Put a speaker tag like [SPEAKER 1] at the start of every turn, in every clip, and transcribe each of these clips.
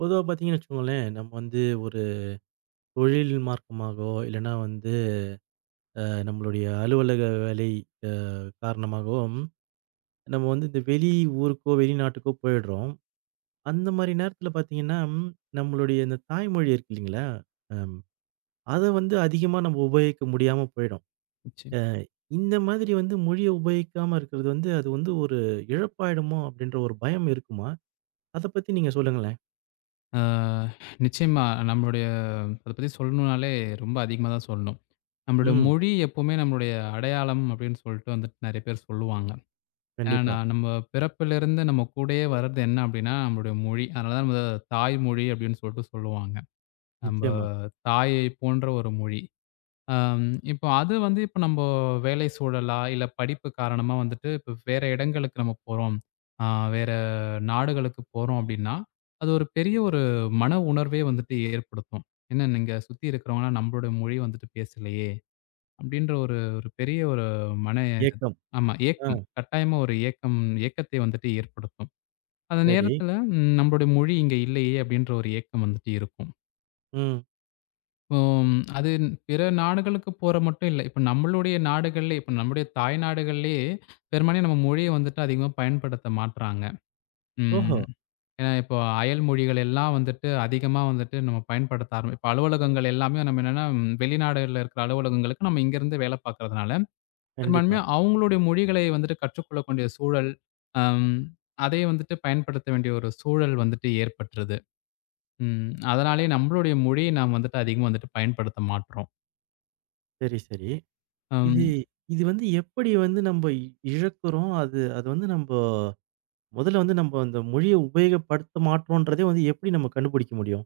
[SPEAKER 1] பொதுவா பார்த்தீங்கன்னு வச்சுக்கோங்களேன், நம்ம வந்து ஒரு தொழில் மார்க்கமாகவோ, இல்லன்னா வந்து அ நம்மளுடைய அலுவலக வேலை அ காரணமாகவும், நம்ம வந்து இந்த வெளி ஊருக்கோ, வெளிநாட்டுக்கோ போயிடுறோம். அந்த மாரி நேரத்தில பார்த்தீங்கன்னா, நம்மளுடைய இந்த தாய்மொழி இருக்கு இல்லைங்களா? அம் அத வந்து அதிகமா நம்ம உபயோகிக்க முடியாம போயிடும்.
[SPEAKER 2] நிச்சயம்.
[SPEAKER 1] அ இந்த மாதிரி வந்து மொழிய உபயோகிக்காம இருக்கிறது வந்து, அது வந்து ஒரு இழப்பாயிடுமோ அப்படின்ற ஒரு பயம் இருக்குமா? அத பத்தி நீங்க சொல்லுங்களேன்.
[SPEAKER 2] ஆ நிச்சயமா நம்மளுடைய அத பத்தி சொல்லணும்னாலே ரொம்ப அதிகமா தான் சொல்லணும். நம்மளுடைய
[SPEAKER 1] ம்.
[SPEAKER 2] மொழி எப்பவுமே நம்மளுடைய அடையாளம் அப்படின்னு சொல்லிட்டு வந்துட்டு நெறைய பேர் சொல்லுவாங்க.
[SPEAKER 1] கண்டிப்பா.
[SPEAKER 2] ஏன்னா நம்ம பிறப்பிலிருந்து நம்ம கூடயே வர்றது என்ன அப்படின்னா, நம்மளுடைய மொழி. அதனால தான் நம்ம தாய்மொழி அப்படின்னு சொல்லிட்டு சொல்லுவாங்க. நம்ம
[SPEAKER 1] நிச்சயமா.
[SPEAKER 2] தாயை போன்ற ஒரு மொழி. அம் இப்போ அது வந்து இப்போ நம்ப வேலை சூழலா, இல்ல படிப்பு காரணமா வந்துட்டு இப்போ வேற இடங்களுக்கு நம்ம போறோம். அ வேற நாடுகளுக்கு போறோம் அப்டின்னா, அது ஒரு பெரிய ஒரு மன உணர்வே வந்துட்டு ஏற்படுத்தும். என்ன நீங்க சுத்தி இருக்கிறவங்கலாம் நம்மளுடைய மொழி வந்துட்டு பேசலையே! அப்டின்ற ஒரு ஒரு பெரிய ஒரு மன
[SPEAKER 1] ஏக்கம்.
[SPEAKER 2] ஆமா
[SPEAKER 1] ஆ.
[SPEAKER 2] ஏக்கம். கட்டாயமா ஒரு ஏக்கம் ஏக்கத்தை வந்துட்டு ஏற்படுத்தும். அந்த
[SPEAKER 1] சரி.
[SPEAKER 2] நேரத்துல நம்மளுடைய மொழி இங்க இல்லையே! அப்டின்ற ஒரு ஏக்கம் வந்துட்டு இருக்கும்.
[SPEAKER 1] ம்.
[SPEAKER 2] இப்போ அது பிற நாடுகளுக்கு போற மட்டும் இல்ல. இப்ப நம்முடைய தாய் நாடுகள்லயே பெரும்பாலும் நம்ம மொழிய வந்துட்டு அதிகமா பயன்படுத்த மாட்றாங்க.
[SPEAKER 1] ஓஹோ!
[SPEAKER 2] ம். ஏன்னா இப்போ அயல் மொழிகள் எல்லாம் வந்துட்டு அதிகமா வந்துட்டு நம்ம பயன்படுத்த ஆரம்பி இப்ப அலுவலகங்கள் எல்லாமே நம்ம என்னன்னா வெளிநாடுகள்ல இருக்கிற அலுவலகங்களுக்கு நம்ம இங்கருந்து வேலை பார்க்கறதுனால,
[SPEAKER 1] கண்டிப்பா.
[SPEAKER 2] பெரும்பான்மையா அவங்களுடைய மொழிகளை வந்துட்டு கற்றுக்கொள்ளக்கூடிய சூழல், அம் அதை வந்துட்டு பயன்படுத்த வேண்டிய ஒரு சூழல் வந்துட்டு ஏற்பட்டுருது. ம். அதனாலேயே நம்மளுடைய மொழியை நாம் வந்துட்டு அதிகமா வந்துட்டு பயன்படுத்த மாட்றோம்.
[SPEAKER 1] சரி, சரி. இது
[SPEAKER 2] அம்.
[SPEAKER 1] இது வந்து எப்படி வந்து நம்ம இழக்கிறோம்? அது அது வந்து நம்ப முதல்ல வந்து நம்ப அந்த மொழிய உபயோகப்படுத்த மாட்றோன்றதே வந்து எப்படி நம்ம கண்டுபிடிக்க முடியும்?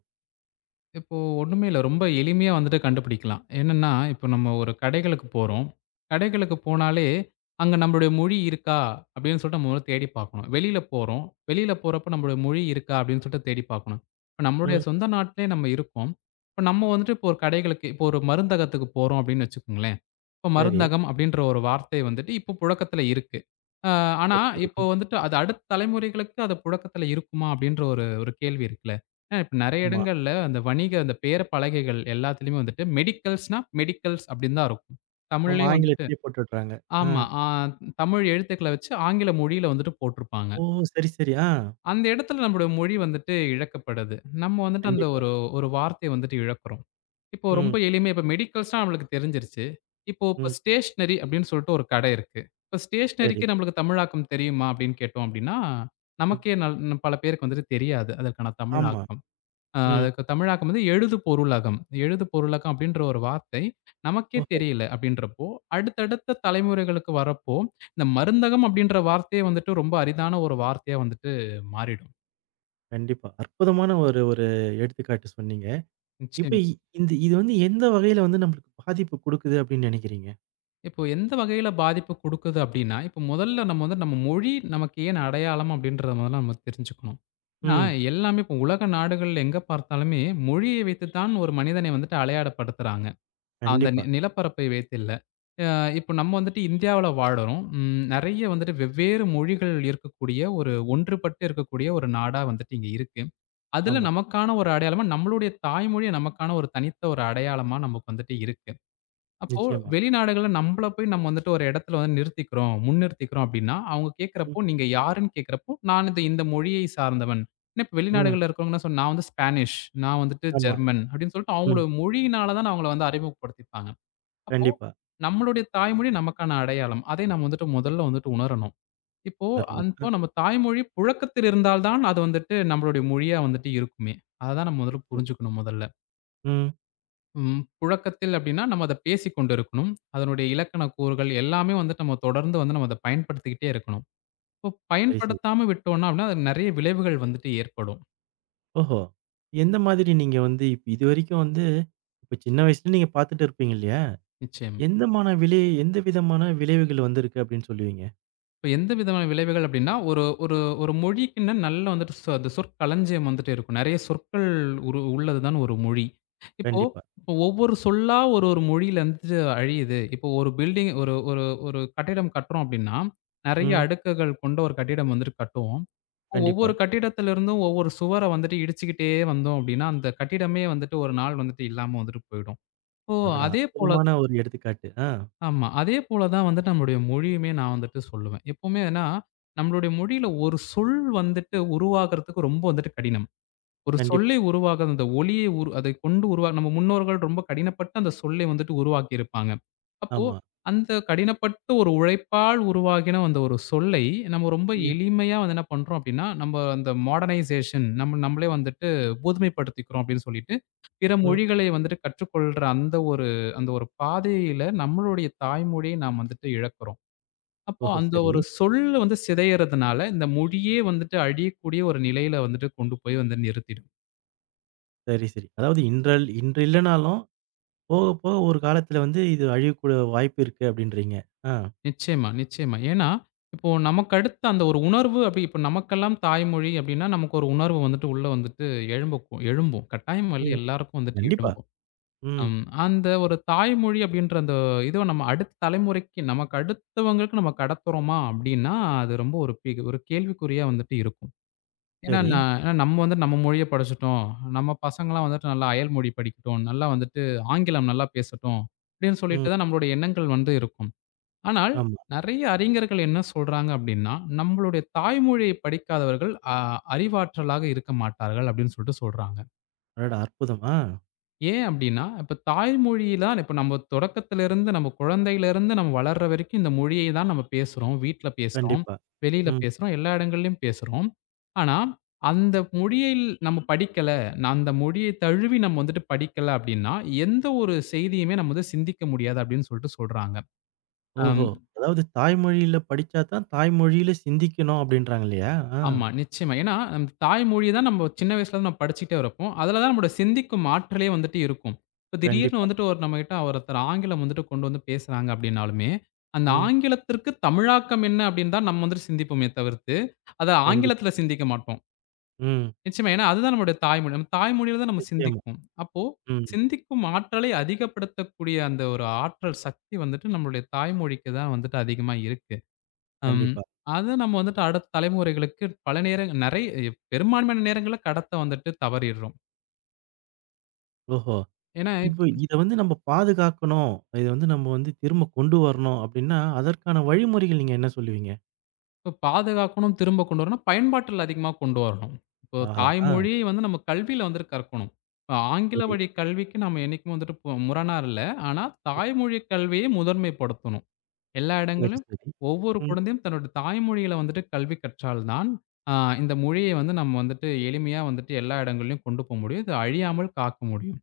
[SPEAKER 2] இப்போ ஒண்ணுமே இல்ல. ரொம்ப எளிமையா வந்துட்டு கண்டுபிடிக்கலாம். என்னன்னா, இப்போ நம்ம ஒரு கடைகளுக்கு போறோம். கடைகளுக்கு போனாலே, அங்க நம்மளுடைய மொழி இருக்கா? அப்படின்னு சொல்லிட்டு நம்ம முதல்ல தேடி பார்க்கணும். வெளியில போறோம். வெளியில போறப்ப நம்மளுடைய மொழி இருக்கா? அப்படின்னு சொல்லிட்டு தேடி பார்க்கணும். இப்ப நம்மளுடைய
[SPEAKER 1] ம்.
[SPEAKER 2] சொந்த நாட்டிலே நம்ம இருக்கோம். இப்ப நம்ம வந்துட்டு இப்போ ஒரு கடைகளுக்கு இப்போ ஒரு மருந்தகத்துக்கு போறோம் அப்படின்னு வச்சுக்கோங்களேன். இப்ப
[SPEAKER 1] சரி.
[SPEAKER 2] மருந்தகம் அப்படின்ற ஒரு வார்த்தை வந்துட்டு இப்போ புழக்கத்துல இருக்கு. அ ஆனா,
[SPEAKER 1] சரி, சரி.
[SPEAKER 2] இப்போ வந்துட்டு அது அடுத்த தலைமுறைகளுக்கு அது புழக்கத்துல இருக்குமா? அப்படின்ற ஒரு ஒரு கேள்வி இருக்குல்ல. ஏன்னா இப்ப நெறைய
[SPEAKER 1] ஆமா.
[SPEAKER 2] இடங்கள்ல அந்த வணிக அந்த பேர பலகைகள் எல்லாத்துலயுமே வந்துட்டு மெடிக்கல்ஸ் அப்படின்னு தான் இருக்கும்.
[SPEAKER 1] ஆமா.
[SPEAKER 2] தமிழ்லயும் வந்துட்டு
[SPEAKER 1] ஆங்கிலத்திலேயே போட்டுடுறாங்க. ஆ.
[SPEAKER 2] ஆமா. தமிழ் எழுத்துக்கள வச்சு ஆங்கில மொழியில வந்துட்டு போட்டிருப்பாங்க.
[SPEAKER 1] ஓ! சரி, சரி. ஆ.
[SPEAKER 2] அந்த இடத்துல நம்முடைய மொழி வந்துட்டு இழக்கப்படுது. நம்ம வந்துட்டு அந்த
[SPEAKER 1] கண்டிப்பா.
[SPEAKER 2] ஒரு ஒரு வார்த்தைய வந்துட்டு இழக்கிறோம். இப்போ ரொம்ப
[SPEAKER 1] ம்.
[SPEAKER 2] எளிமையா இப்போ மெடிக்கல்ஸ்னா நம்மளுக்கு தெரிஞ்சிருச்சு. இப்ப
[SPEAKER 1] ம்.
[SPEAKER 2] ஸ்டேஷனரி அப்படின்னு சொல்லிட்டு ஒரு கடை இருக்கு. இப்ப
[SPEAKER 1] சரி.
[SPEAKER 2] ஸ்டேஷனரிக்கு நம்மளுக்கு தமிழாக்கம் தெரியுமா அப்படின்னு கேட்டோம் அப்படின்னா,
[SPEAKER 1] ம்.
[SPEAKER 2] நமக்கே நம் பல பேருக்கு வந்துட்டு தெரியாது அதற்கான
[SPEAKER 1] ஆமா.
[SPEAKER 2] தமிழாக்கம்.
[SPEAKER 1] ம்.
[SPEAKER 2] அதுக்கு தமிழாக்கம் வந்து எழுது பொருளகம். எழுது பொருளகம் அப்படின்ற ஒரு வார்த்தை நமக்கே
[SPEAKER 1] ஓஹோ!
[SPEAKER 2] தெரியல அப்படின்றப்போ, அடுத்தடுத்த தலைமுறைகளுக்கு வரப்போ, இந்த மருந்தகம் அப்படின்ற வார்த்தையே வந்துட்டு ரொம்ப அரிதான ஒரு வார்த்தையா வந்துட்டு மாறிடும்.
[SPEAKER 1] கண்டிப்பா. அற்புதமான ஒரு ஒரு எடுத்துக்காட்டு சொன்னீங்க. இப்ப
[SPEAKER 2] நிச்சயமா.
[SPEAKER 1] இந்த இது வந்து எந்த வகையில வந்து நம்மளுக்கு பாதிப்பு குடுக்குது அப்படின்னு நினைக்கிறீங்க?
[SPEAKER 2] இப்போ எந்த வகையில பாதிப்பு குடுக்குது அப்டின்னா, இப்போ முதல்ல நம்ம வந்து நம்ம மொழி நமக்கு ஏன் அடையாளம் அப்டின்றத முதல்ல நம்ம தெரிஞ்சுக்கணும். ஏன்னா,
[SPEAKER 1] ம்.
[SPEAKER 2] எல்லாமே இப்போ உலக நாடுகள்ல எங்க பார்த்தாலுமே மொழியை வைத்து தான் ஒரு மனிதனை வந்துட்டு அடையாளப்படுத்துறாங்க. அந்த
[SPEAKER 1] கண்டிப்பா.
[SPEAKER 2] நிலப்பரப்பை வைத்து இல்ல. அ இப்போ நம்ம வந்துட்டு இந்தியாவுல வாழுறோம். ம் நெறைய வந்துட்டு வெவ்வேறு மொழிகள் இருக்கக்கூடிய ஒரு ஒன்றுபட்டு இருக்கக்கூடிய ஒரு நாடா வந்துட்டு இங்க இருக்கு. அதுல
[SPEAKER 1] ஆமா.
[SPEAKER 2] நமக்கான ஒரு அடையாளமா நம்மளுடைய தாய்மொழிய நமக்கான ஒரு தனித்த ஒரு அடையாளமா நமக்கு வந்துட்டு இருக்கு. அப்போ
[SPEAKER 1] நிச்சயமா.
[SPEAKER 2] வெளிநாடுகள்ல நம்பள போய் நம்ம வந்துட்டு ஒரு இடத்துல வந்து நிறுத்திக்கிறோம், முன்னிறுத்திக்கிறோம் அப்டின்னா, அவங்க
[SPEAKER 1] ம்,
[SPEAKER 2] கேட்கிறப்போ, நீங்க யாருன்னு கேட்கிறப்போ, நான் இது இந்த மொழியை சார்ந்தவன். ஏன்னா இப்ப
[SPEAKER 1] ம்.
[SPEAKER 2] வெளிநாடுகள்ல இருக்கிறவங்கலாம் நான் வந்து ஸ்பானிஷ், நான் வந்துட்டு
[SPEAKER 1] ஆமா.
[SPEAKER 2] ஜெர்மன் அப்டின்னு சொல்லிட்டு
[SPEAKER 1] ம்.
[SPEAKER 2] அவங்களோட மொழியினால தான் அவங்கள வந்து அறிமுகப்படுத்திப்பாங்க. அப்போ
[SPEAKER 1] கண்டிப்பா.
[SPEAKER 2] நம்மளுடைய தாய்மொழி நமக்கான அடையாளம். அதை நம்ம வந்துட்டு முதல்ல வந்துட்டு உணரணும். இப்போ
[SPEAKER 1] அருமை.
[SPEAKER 2] அப்போ நம்ம தாய்மொழி புழக்கத்தில் இருந்தால் தான் அது வந்துட்டு நம்மளுடைய மொழியா வந்துட்டு இருக்குமே. அத தான் நம்ம முதல்ல
[SPEAKER 1] நிச்சயமா.
[SPEAKER 2] புரிஞ்சுக்கணும்.
[SPEAKER 1] ம்.
[SPEAKER 2] ம். புழக்கத்தில் அப்டின்னா, நம்ம அத பேசிக் கொண்டு இருக்கணும். அதனுடைய இலக்கண கூறுகள் எல்லாமே வந்துட்டு நம்ம தொடர்ந்து வந்து நம்ம அத பயன்படுத்திக்கிட்டே இருக்கணும். இப்போ
[SPEAKER 1] சரி, சரி.
[SPEAKER 2] பயன்படுத்தாம விட்டோம்னா, அப்டின்னா அது நெறைய விளைவுகள் வந்துட்டு ஏற்படும்.
[SPEAKER 1] ஓஹோ! எந்த மாதிரி நீங்க வந்து இப்ப இதுவரைக்கும் வந்து இப்ப சின்ன வயசுல நீங்க பார்த்துட்டு இருப்பீங்க இல்லையா?
[SPEAKER 2] நிச்சயமா.
[SPEAKER 1] எந்த விதமான விளைவுகள் வந்திருக்கு அப்படின்னு சொல்லுவீங்க?
[SPEAKER 2] இப்ப எந்த விதமான விளைவுகள் அப்டின்னா, ஒரு ஒரு ஒரு மொழிக்குன்னு நல்ல வந்துட்டு அந்த சொற்களஞ்சியம் வந்துட்டு இருக்கும். நெறைய சொற்கள் உள்ளது தான் ஒரு மொழி. இப்போ
[SPEAKER 1] கண்டிப்பா.
[SPEAKER 2] இப்போ ஒவ்வொரு சொல்லா ஒரு ஒரு மொழியிலருந்து அழியுது. இப்போ ஒரு பில்டிங் ஒரு ஒரு ஒரு கட்டிடம் கட்டுறோம் அப்டின்னா, நெறைய
[SPEAKER 1] ம்.
[SPEAKER 2] அடுக்குகள் கொண்ட ஒரு கட்டிடம் வந்துட்டு கட்டுவோம். இப்போ
[SPEAKER 1] கண்டிப்பா.
[SPEAKER 2] ஒவ்வொரு கட்டிடத்திலிருந்தும் ஒவ்வொரு சுவர வந்துட்டு இடிச்சுக்கிட்டே வந்தோம் அப்டின்னா, அந்த கட்டிடமே வந்துட்டு ஒரு நாள் வந்துட்டு இல்லாம வந்துட்டு போயிடும். இப்போ
[SPEAKER 1] அடடா!
[SPEAKER 2] அதே போல
[SPEAKER 1] அற்புதமான ஒரு எடுத்துக்காட்டு. ஆ.
[SPEAKER 2] ஆமா. அதே போல தான் வந்துட்டு நம்மளுடைய மொழியுமே நான் வந்துட்டு சொல்லுவேன். எப்பவுமே ஏன்னா, நம்மளுடைய மொழியில ஒரு சொல் வந்துட்டு உருவாகுறதுக்கு ரொம்ப வந்துட்டு கடினம். ஒரு சொல்லை
[SPEAKER 1] கண்டிப்பா.
[SPEAKER 2] உருவாக்க அந்த ஒலியை அதை கொண்டு நம்ம முன்னோர்கள் ரொம்ப கடினப்பட்டு அந்த சொல்லை வந்துட்டு உருவாக்கியிருப்பாங்க. அப்போ
[SPEAKER 1] ஆமா.
[SPEAKER 2] அந்த கடினப்பட்டு ஒரு உழைப்பால் உருவாகின அந்த ஒரு சொல்லை, நம்ம ரொம்ப
[SPEAKER 1] ம்,
[SPEAKER 2] எளிமையா வந்து என்ன பண்றோம் அப்டின்னா, நம்ம அந்த மாடர்னைசேஷன் நம்ம நம்மளே வந்துட்டு பூதுமைப்படுத்திக்கிறோம் அப்டின்னு சொல்லிட்டு, பிற
[SPEAKER 1] ம்.
[SPEAKER 2] மொழிகளை வந்துட்டு கற்றுக்கொள்ற அந்த ஒரு அந்த ஒரு பாதையில நம்மளுடைய தாய்மொழியை நாம் வந்துட்டு இழக்கிறோம். அப்போ
[SPEAKER 1] ஓஹோ!
[SPEAKER 2] அந்த
[SPEAKER 1] சரி.
[SPEAKER 2] ஒரு சொல் வந்து சிதையறதுனால, இந்த மொழியே வந்துட்டு அழியக்கூடிய ஒரு நிலையில வந்துட்டு கொண்டு போய் வந்து நிறுத்திடும்.
[SPEAKER 1] சரி, சரி. அதாவது இன்று இல்லனாலும், போக போக ஒரு காலத்துல வந்து இது அழியக்கூட வாய்ப்பு இருக்கு அப்படின்றீங்க. ஆ.
[SPEAKER 2] நிச்சயமா, நிச்சயமா. ஏன்னா, இப்போ நமக்கு அடுத்த அந்த ஒரு உணர்வு அப்படி இப்போ நமக்கெல்லாம் தாய்மொழி அப்படின்னா, நமக்கு ஒரு உணர்வு வந்துட்டு உள்ள வந்துட்டு எழும்பும். கட்டாயம் இல்ல
[SPEAKER 1] ம்.
[SPEAKER 2] எல்லாருக்கும் வந்துட்டு
[SPEAKER 1] கண்டிப்பா.
[SPEAKER 2] எழும்பும்.
[SPEAKER 1] ம்.
[SPEAKER 2] அந்த ஒரு தாய்மொழி அப்படின்ற அந்த இதுவ நம்ம அடுத்த தலைமுறைக்கு நமக்கு அடுத்தவங்களுக்கு நம்ம கடத்துறோமா அப்படின்னா, அது ரொம்ப ஒரு ஒரு கேள்விக்குறியா வந்துட்டு இருக்கும். ஏன்னா,
[SPEAKER 1] சரி.
[SPEAKER 2] ஏன்னா நம்ம வந்து நம்ம மொழிய படிச்சுட்டோம். நம்ம பசங்கலாம் வந்துட்டு நல்லா அயல் மொழி படிக்கட்டும். நல்லா வந்துட்டு ஆங்கிலம் நல்லா பேசட்டும். அப்படின்னு
[SPEAKER 1] ம்.
[SPEAKER 2] சொல்லிட்டு தான் நம்மளுடைய எண்ணங்கள் வந்து இருக்கும். ஆனால்,
[SPEAKER 1] ஆமா.
[SPEAKER 2] நெறைய அறிஞர்கள் என்ன சொல்றாங்க அப்டின்னா, நம்மளுடைய தாய்மொழியை படிக்காதவர்கள் அறிவாற்றலாக இருக்க மாட்டார்கள் அப்டின்னு சொல்லிட்டு சொல்றாங்க.
[SPEAKER 1] அடடா! அற்புதம். ஆ.
[SPEAKER 2] ஏன் அப்டின்னா, இப்ப தாய்மொழியில தான் இப்ப நம்ம தொடக்கத்திலிருந்து நம்ம குழந்தையிலிருந்து நம்ம வளர்ற வரைக்கும் இந்த மொழியை தான் நம்ம பேசுறோம். வீட்ல பேசுறோம்,
[SPEAKER 1] கண்டிப்பா.
[SPEAKER 2] வெளியில
[SPEAKER 1] ம்.
[SPEAKER 2] பேசுறோம், எல்லா இடங்கள்லயும் பேசுறோம். ஆனா, அந்த மொழியில் நம்ம படிக்கல, நான் அந்த மொழியை தழுவி நம்ம வந்துட்டு படிக்கல அப்டின்னா, எந்த ஒரு செய்தியுமே நம்ம வந்து சிந்திக்க முடியாது அப்டின்னு சொல்லிட்டு சொல்றாங்க. அம்.
[SPEAKER 1] ஓஹோ! அதாவது தாய்மொழியில படிச்சா தான் தாய்மொழியில சிந்திக்கணும் அப்படின்றாங்க இல்லையா? ஆ.
[SPEAKER 2] ஆமா, நிச்சயமா. ஏன்னா, நம் தாய்மொழி தான் நம்ம சின்ன வயசுலருந்து நம்ம படிச்சுக்கிட்டே இருப்போம். அதுல தான் நம்மோட சிந்திக்கும் ஆற்றலே வந்துட்டு இருக்கும். இப்ப திடீர்னு
[SPEAKER 1] கண்டிப்பா.
[SPEAKER 2] வந்துட்டு ஒரு நம்மகிட்ட ஒருத்தர் ஆங்கிலம் வந்துட்டு கொண்டு வந்து பேசுறாங்க அப்டின்னாலுமே, அந்த
[SPEAKER 1] ம்.
[SPEAKER 2] ஆங்கிலத்திற்கு தமிழாக்கம் என்ன அப்டின்னு தான் நம்ம வந்துட்டு சிந்திப்போமே தவிர்த்து, அத
[SPEAKER 1] கண்டிப்பா.
[SPEAKER 2] ஆங்கிலத்துல சிந்திக்க மாட்டோம்.
[SPEAKER 1] ம்.
[SPEAKER 2] நிச்சயமா. ஏன்னா, அதுதான் நம்முடைய தாய்மொழி. நம்ம தாய்மொழியில தான் நம்ம
[SPEAKER 1] நிச்சயமா.
[SPEAKER 2] சிந்திப்போம். அப்போ
[SPEAKER 1] ம்.
[SPEAKER 2] சிந்திக்கும் ஆற்றலை அதிகப்படுத்தக்கூடிய அந்த ஒரு ஆற்றல் சக்தி வந்துட்டு நம்மளுடைய தாய்மொழிக்கு தான் வந்துட்டு அதிகமா இருக்கு. அம்.
[SPEAKER 1] கண்டிப்பா.
[SPEAKER 2] அத நம்ம வந்துட்டு அடுத்த தலைமுறைகளுக்கு பல நேர நெறைய பெரும்பான்மையான நேரங்கள்ல கடத்த வந்துட்டு தவறிடுறோம்.
[SPEAKER 1] ஓஹோ!
[SPEAKER 2] ஏன்னா,
[SPEAKER 1] இப்போ இத வந்து நம்ம பாதுகாக்கணும். இத வந்து நம்ம வந்து திரும்ப கொண்டு வரணும் அப்படின்னா, அதற்கான வழிமுறைகள் நீங்க என்ன சொல்லுவீங்க?
[SPEAKER 2] இப்ப பாதுகாக்கணும், திரும்ப கொண்டு வரணும், பயன்பாட்டில அதிகமா கொண்டு வரணும். இப்போ
[SPEAKER 1] ஆஹா! ஆ.
[SPEAKER 2] தாய்மொழி வந்து நம்ம கல்வியில வந்து கற்கணும். இப்ப ஆங்கில
[SPEAKER 1] சரி.
[SPEAKER 2] வழி கல்விக்கு நம்ம என்னைக்குமே வந்துட்டு போ முரணா இல்ல. ஆனா,
[SPEAKER 1] ம்.
[SPEAKER 2] தாய்மொழி கல்வியை முதன்மைப்படுத்தணும். எல்லா
[SPEAKER 1] சரி,
[SPEAKER 2] இடங்கள்லயும்
[SPEAKER 1] சரி.
[SPEAKER 2] ஒவ்வொரு
[SPEAKER 1] ம்.
[SPEAKER 2] குழந்தையும் தன்னோட தாய்மொழியில வந்துட்டு கல்வி கற்றால் தான், அ இந்த மொழியை வந்து நம்ம வந்துட்டு எளிமையா வந்துட்டு எல்லா இடங்கள்லயும் கொண்டு போ முடியும். இது அழியாமல் காக்க முடியும்.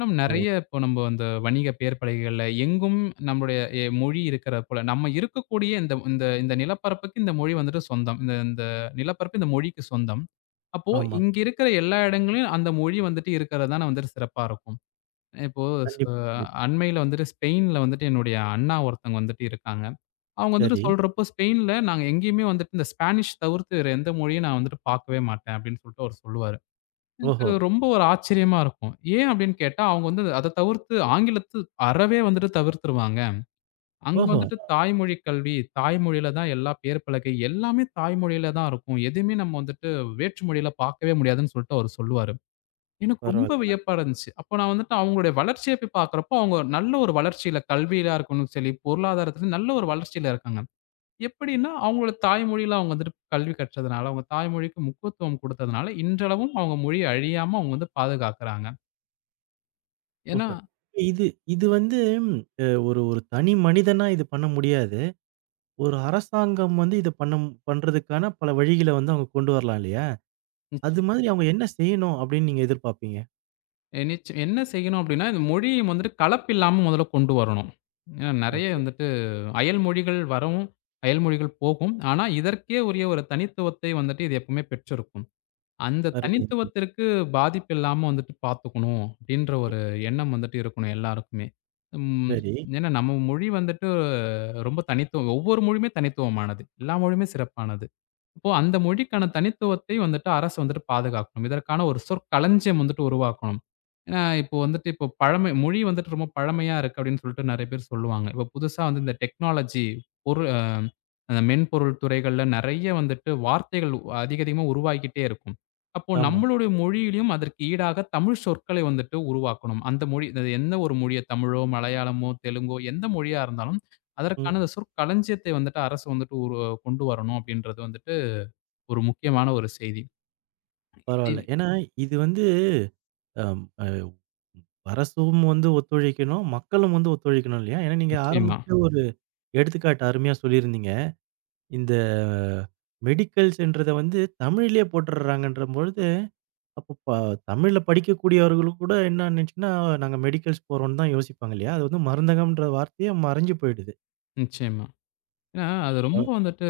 [SPEAKER 2] மேம்
[SPEAKER 1] ஓ!
[SPEAKER 2] நெறைய இப்போ நம்ப அந்த வணிக பெயர் பலகைகள்ல எங்கும் நம்முடைய மொழி இருக்கிற போல, நம்ம இருக்கக்கூடிய இந்த இந்த இந்த நிலப்பரப்புக்கு இந்த மொழி வந்துட்டு சொந்தம். இந்த இந்த நிலப்பரப்பு இந்த மொழிக்கு சொந்தம். அப்போ
[SPEAKER 1] ஆமா.
[SPEAKER 2] இங்க இருக்கிற எல்லா இடங்கள்லயும் அந்த மொழி வந்துட்டு இருக்கிறது தானே வந்துட்டு சிறப்பா இருக்கும். இப்போ ஸ்
[SPEAKER 1] கண்டிப்பா, கண்டிப்பா.
[SPEAKER 2] அண்மையில வந்துட்டு ஸ்பெயின்ல வந்துட்டு என்னுடைய அண்ணா ஒருத்தங்க வந்துட்டு இருக்காங்க. அவங்க வந்துட்டு
[SPEAKER 1] சரி.
[SPEAKER 2] சொல்றப்போ, "ஸ்பெயின்ல நாங்க எங்கேயுமே வந்துட்டு இந்த ஸ்பானிஷ் தவிர்த்து வேற எந்த மொழியும் நான் வந்துட்டு பார்க்கவே மாட்டேன்" அப்படின்னு சொல்லிட்டு அவரு சொல்லுவாரு. எனக்கு
[SPEAKER 1] ஓஹோ!
[SPEAKER 2] ரொம்ப ஒரு ஆச்சரியமா இருக்கும். ஏன் அப்படின்னு கேட்டா, அவங்க வந்து அத தவிர்த்து ஆங்கிலத்து அறவே வந்துட்டு தவிர்த்துருவாங்க. அங்க
[SPEAKER 1] ஓஹோ!
[SPEAKER 2] வந்துட்டு தாய்மொழி கல்வி, தாய்மொழியில தான் எல்லா பேர் பலகை, எல்லாமே தாய்மொழியில தான் இருக்கும். எதுவுமே நம்ம வந்துட்டு வேற்று மொழியில பார்க்கவே முடியாதுன்னு சொல்லிட்டு அவரு சொல்லுவாரு. எனக்கு ரொம்ப
[SPEAKER 1] பரவால்ல.
[SPEAKER 2] வியப்பா இருந்துச்சு. அப்போ நான் வந்துட்டு அவங்களுடைய வளர்ச்சிய போய் பார்க்கிறப்போ, அவங்க நல்ல ஒரு வளர்ச்சியில கல்வியிலயா இருக்கணும் சரி, பொருளாதாரத்தில நல்ல ஒரு வளர்ச்சியில இருக்காங்க. எப்படின்னா, அவங்களோட தாய்மொழியில அவங்க வந்துட்டு கல்வி கற்றதுனால, அவங்க தாய்மொழிக்கு முக்கியத்துவம் குடுத்ததுனால, இன்றளவும் அவங்க மொழி அழியாம அவங்க வந்து பாதுகாக்குறாங்க. ஏன்னா
[SPEAKER 1] ஓஹோ! இது இது வந்து ஒரு ஒரு தனி மனிதனா இது பண்ண முடியாது. ஒரு அரசாங்கம் வந்து இத பண்ண பண்றதுக்கான பல வழிகள வந்து அவங்க கொண்டு வரலாம் இல்லையா? அது
[SPEAKER 2] நிச்சயமா.
[SPEAKER 1] மாதிரி அவங்க என்ன செய்யணும் அப்படின்னு நீங்க எதிர்பார்ப்பீங்க?
[SPEAKER 2] எ நிச்ச என்ன செய்யணும் அப்படின்னா, இந்த மொழிய வந்துட்டு கலப்பில்லாம முதல்ல கொண்டு வரணும். ஏன்னா நெறைய
[SPEAKER 1] ஓகே.
[SPEAKER 2] வந்துட்டு அயல் மொழிகள் வரவும், அயல் மொழிகள் போகும். ஆனா, இதற்கே உரிய ஒரு தனித்துவத்தை வந்துட்டு இது எப்பவுமே பெற்றிருக்கும். அந்த
[SPEAKER 1] அருமை. ம்.
[SPEAKER 2] தனித்துவத்திற்கு பாதிப்பு இல்லாம வந்துட்டு பாத்துக்கணும், அப்படின்ற ஒரு எண்ணம் வந்துட்டு இருக்கணும் எல்லாருக்குமே. ம்.
[SPEAKER 1] சரி.
[SPEAKER 2] ஏன்னா நம்ம மொழி வந்துட்டு ரொம்ப தனித்துவம் ஒவ்வொரு மொழியுமே தனித்துவமானது. எல்லா மொழியுமே சிறப்பானது. இப்போ அந்த மொழிக்கான தனித்துவத்தை வந்துட்டு அரசு வந்துட்டு பாதுகாக்கணும். இதற்கான ஒரு சொற்களஞ்சியம் வந்துட்டு உருவாக்கணும். ஏன்னா, இப்போ வந்துட்டு இப்போ பழமை மொழி வந்துட்டு ரொம்ப பழமையா இருக்கு அப்படின்னு சொல்லிட்டு நெறைய பேர் சொல்லுவாங்க. இப்போ புதுசா வந்து இந்த டெக்னாலஜி பொரு அ அந்த மென்பொருள் துறைகள்ல நெறைய வந்துட்டு வார்த்தைகள் அதிக அதிகமா உருவாகிக்கிட்டே இருக்கும். அப்போ
[SPEAKER 1] ஆமா.
[SPEAKER 2] நம்மளுடைய மொழியிலும் அதற்கு ஈடாக தமிழ் சொற்களை வந்துட்டு உருவாக்கணும். அந்த மொழி அது எந்த ஒரு மொழிய தமிழோ, மலையாளமோ, தெலுங்கோ எந்த மொழியா இருந்தாலும்
[SPEAKER 1] ம்.
[SPEAKER 2] அதற்கான அந்த சொற்களஞ்சியத்தை வந்துட்டு அரசு வந்துட்டு ஒரு கொண்டு வரணும் அப்படின்றது வந்துட்டு ஒரு முக்கியமான ஒரு செய்தி.
[SPEAKER 1] பரவால்ல.
[SPEAKER 2] இதில்
[SPEAKER 1] ஏன்னா இது வந்து அம் அ அரசும் வந்து ஒத்துழைக்கணும், மக்களும் வந்து ஒத்துழைக்கணும் இல்லையா? ஏன்னா நீங்க
[SPEAKER 2] நிச்சயமா,
[SPEAKER 1] ஆரம்பத்திலே ஒரு எடுத்துக்காட்டு அருமையா சொல்லியிருந்தீங்க. இந்த மெடிக்கல்ஸ்ன்றத வந்து தமிழ்லயே போட்டுர்றாங்கன்ற பொழுது அப்போ தமிழ்ல படிக்கக்கூடியவர்களும் கூட என்ன நினைச்சுன்னா, நாங்க மெடிக்கல்ஸ் போறோம்ன்னு தான் யோசிப்பாங்க இல்லையா? அது வந்து மருந்தகம்ன்ற வார்த்தையே மறைஞ்சு போயிடுது.
[SPEAKER 2] நிச்சயமா. ஏன்னா அது
[SPEAKER 1] ஆ.
[SPEAKER 2] ரொம்ப வந்துட்டு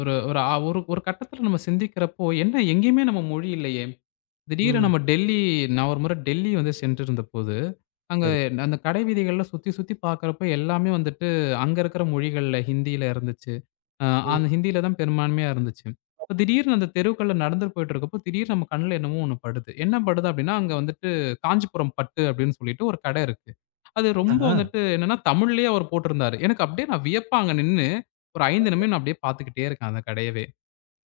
[SPEAKER 2] ஒரு ஒரு அ ஒரு ஒரு கட்டத்தில நம்ம சிந்திக்கிறப்போ, என்ன எங்கேயுமே நம்ம மொழி இல்லையே! திடீர்னு
[SPEAKER 1] ம்.
[SPEAKER 2] நம்ம டெல்லி நான் ஒரு முறை டெல்லி வந்து சென்றிருந்தபோது, அங்க
[SPEAKER 1] சரி.
[SPEAKER 2] அந்த கடை வீதிகள்ல சுத்தி சுத்தி பார்க்கிறப்போ எல்லாமே வந்துட்டு அங்க இருக்கிற மொழிகள்ல ஹிந்தியில இருந்துச்சு. அ
[SPEAKER 1] ம்.
[SPEAKER 2] அந்த ஹிந்தியில தான் பெரும்பான்மையா இருந்துச்சு. இப்ப திடீர்னு அந்த தெருக்கள்ல நடந்து போயிட்டுருக்கப்போ, திடீர்னு நம்ம கண்ல என்னமோ ஒண்ணு படுது. என்ன படுது அப்டின்னா, அங்க வந்துட்டு காஞ்சிபுரம் பட்டு அப்டின்னு சொல்லிட்டு ஒரு கடை இருக்கு. அது ரொம்ப
[SPEAKER 1] ஆஹா.
[SPEAKER 2] வந்துட்டு என்னன்னா, தமிழ்லயே அவர் போட்டிருந்தாரு. எனக்கு அப்டியே நான் வியப்பா அங்க நின்னு, ஒரு 5 நிமிடம் நான் அப்டியே பார்த்துக்கிட்டே இருக்கேன் அந்த கடையவே.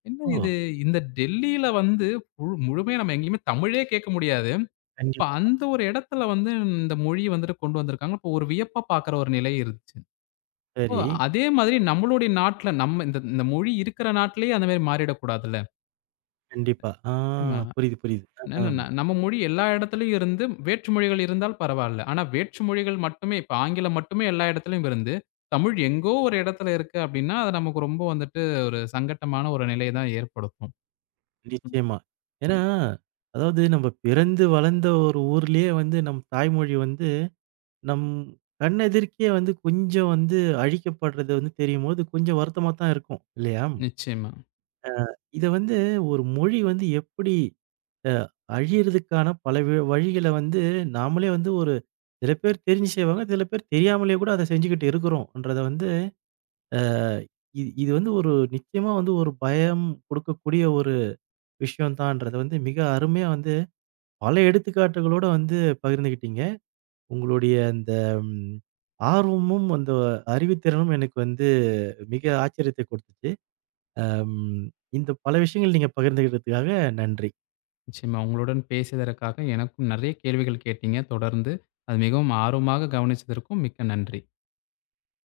[SPEAKER 2] என்ன
[SPEAKER 1] ஓ!
[SPEAKER 2] இது இந்த டெல்லியில வந்து முழு முழுமையா நம்ம எங்கேயுமே தமிழே கேட்க முடியாது.
[SPEAKER 1] கண்டிப்பா.
[SPEAKER 2] இப்ப அந்த ஒரு இடத்துல வந்து இந்த மொழிய வந்துட்டு கொண்டு வந்திருக்காங்க. அப்போ ஒரு வியப்பா பார்க்குற ஒரு நிலை இருந்துச்சு. ஓ!
[SPEAKER 1] சரி.
[SPEAKER 2] அதே மாதிரி நம்மளுடைய நாட்ல நம்ம இந்த இந்த மொழி இருக்கிற நாட்டிலேயே அந்த மாரி மாறிடக்கூடாதுல்ல.
[SPEAKER 1] கண்டிப்பா. ஆ.
[SPEAKER 2] நிச்சயமா.
[SPEAKER 1] புரியுது, புரியுது.
[SPEAKER 2] ஏன்னா
[SPEAKER 1] ஆம்.
[SPEAKER 2] நம்ம மொழி எல்லா இடத்துலயும் இருந்து வேற்று மொழிகள் இருந்தால் பரவால்ல. ஆனா வேற்று மொழிகள் மட்டுமே இப்ப ஆங்கிலம் மட்டுமே எல்லா இடத்துலயும் இருந்து, தமிழ் எங்கோ ஒரு இடத்துல இருக்கு அப்டின்னா, அது நமக்கு ரொம்ப வந்துட்டு ஒரு சங்கட்டமான ஒரு நிலைய தான் ஏற்படுத்தும்.
[SPEAKER 1] நிச்சயமா. ஏன்னா, அதாவது நம்ம பிறந்து வளர்ந்த ஒரு ஊர்லயே வந்து நம் தாய்மொழி வந்து நம் கண்ணெதிர்க்கயே வந்து கொஞ்சம் வந்து அழிக்கப்படுறது வந்து தெரியும்போது கொஞ்சம் வருத்தமா தான் இருக்கும். இல்லையா?
[SPEAKER 2] நிச்சயமா,
[SPEAKER 1] இத வந்து ஒரு மொழி வந்து எப்படி அ அழியிறதுக்கான பல வழிகள வந்து நாமளே வந்து ஒரு சில பேர் தெரிஞ்சு செய்வாங்க. சில பேர் தெரியாமலே கூட அத செஞ்சுகிட்டு இருக்கிறோம்ன்றத வந்து அ இது இது வந்து ஒரு நிச்சயமா வந்து ஒரு பயம் குடுக்கக்கூடிய ஒரு விஷயம் தான்றத வந்து மிக அருமையா வந்து பல எடுத்துக்காட்டுகளோட வந்து பகிர்ந்துகிட்டீங்க. உங்களுடைய அந்த ம் ஆர்வமும், அந்த அறிவுத்திறனும் எனக்கு வந்து மிக ஆச்சரியத்தை குடுத்துச்சு. அம் இந்த பல விஷயங்கள் நீங்க பகிர்ந்துகிட்டதுக்காக நன்றி.
[SPEAKER 2] நிச்சயமா. உங்களுடன் பேசியதற்காக எனக்கும் நெறைய கேள்விகள் கேட்டீங்க தொடர்ந்து. அது மிகவும் ஆர்வமாக கவனிச்சதற்கும் மிக்க நன்றி.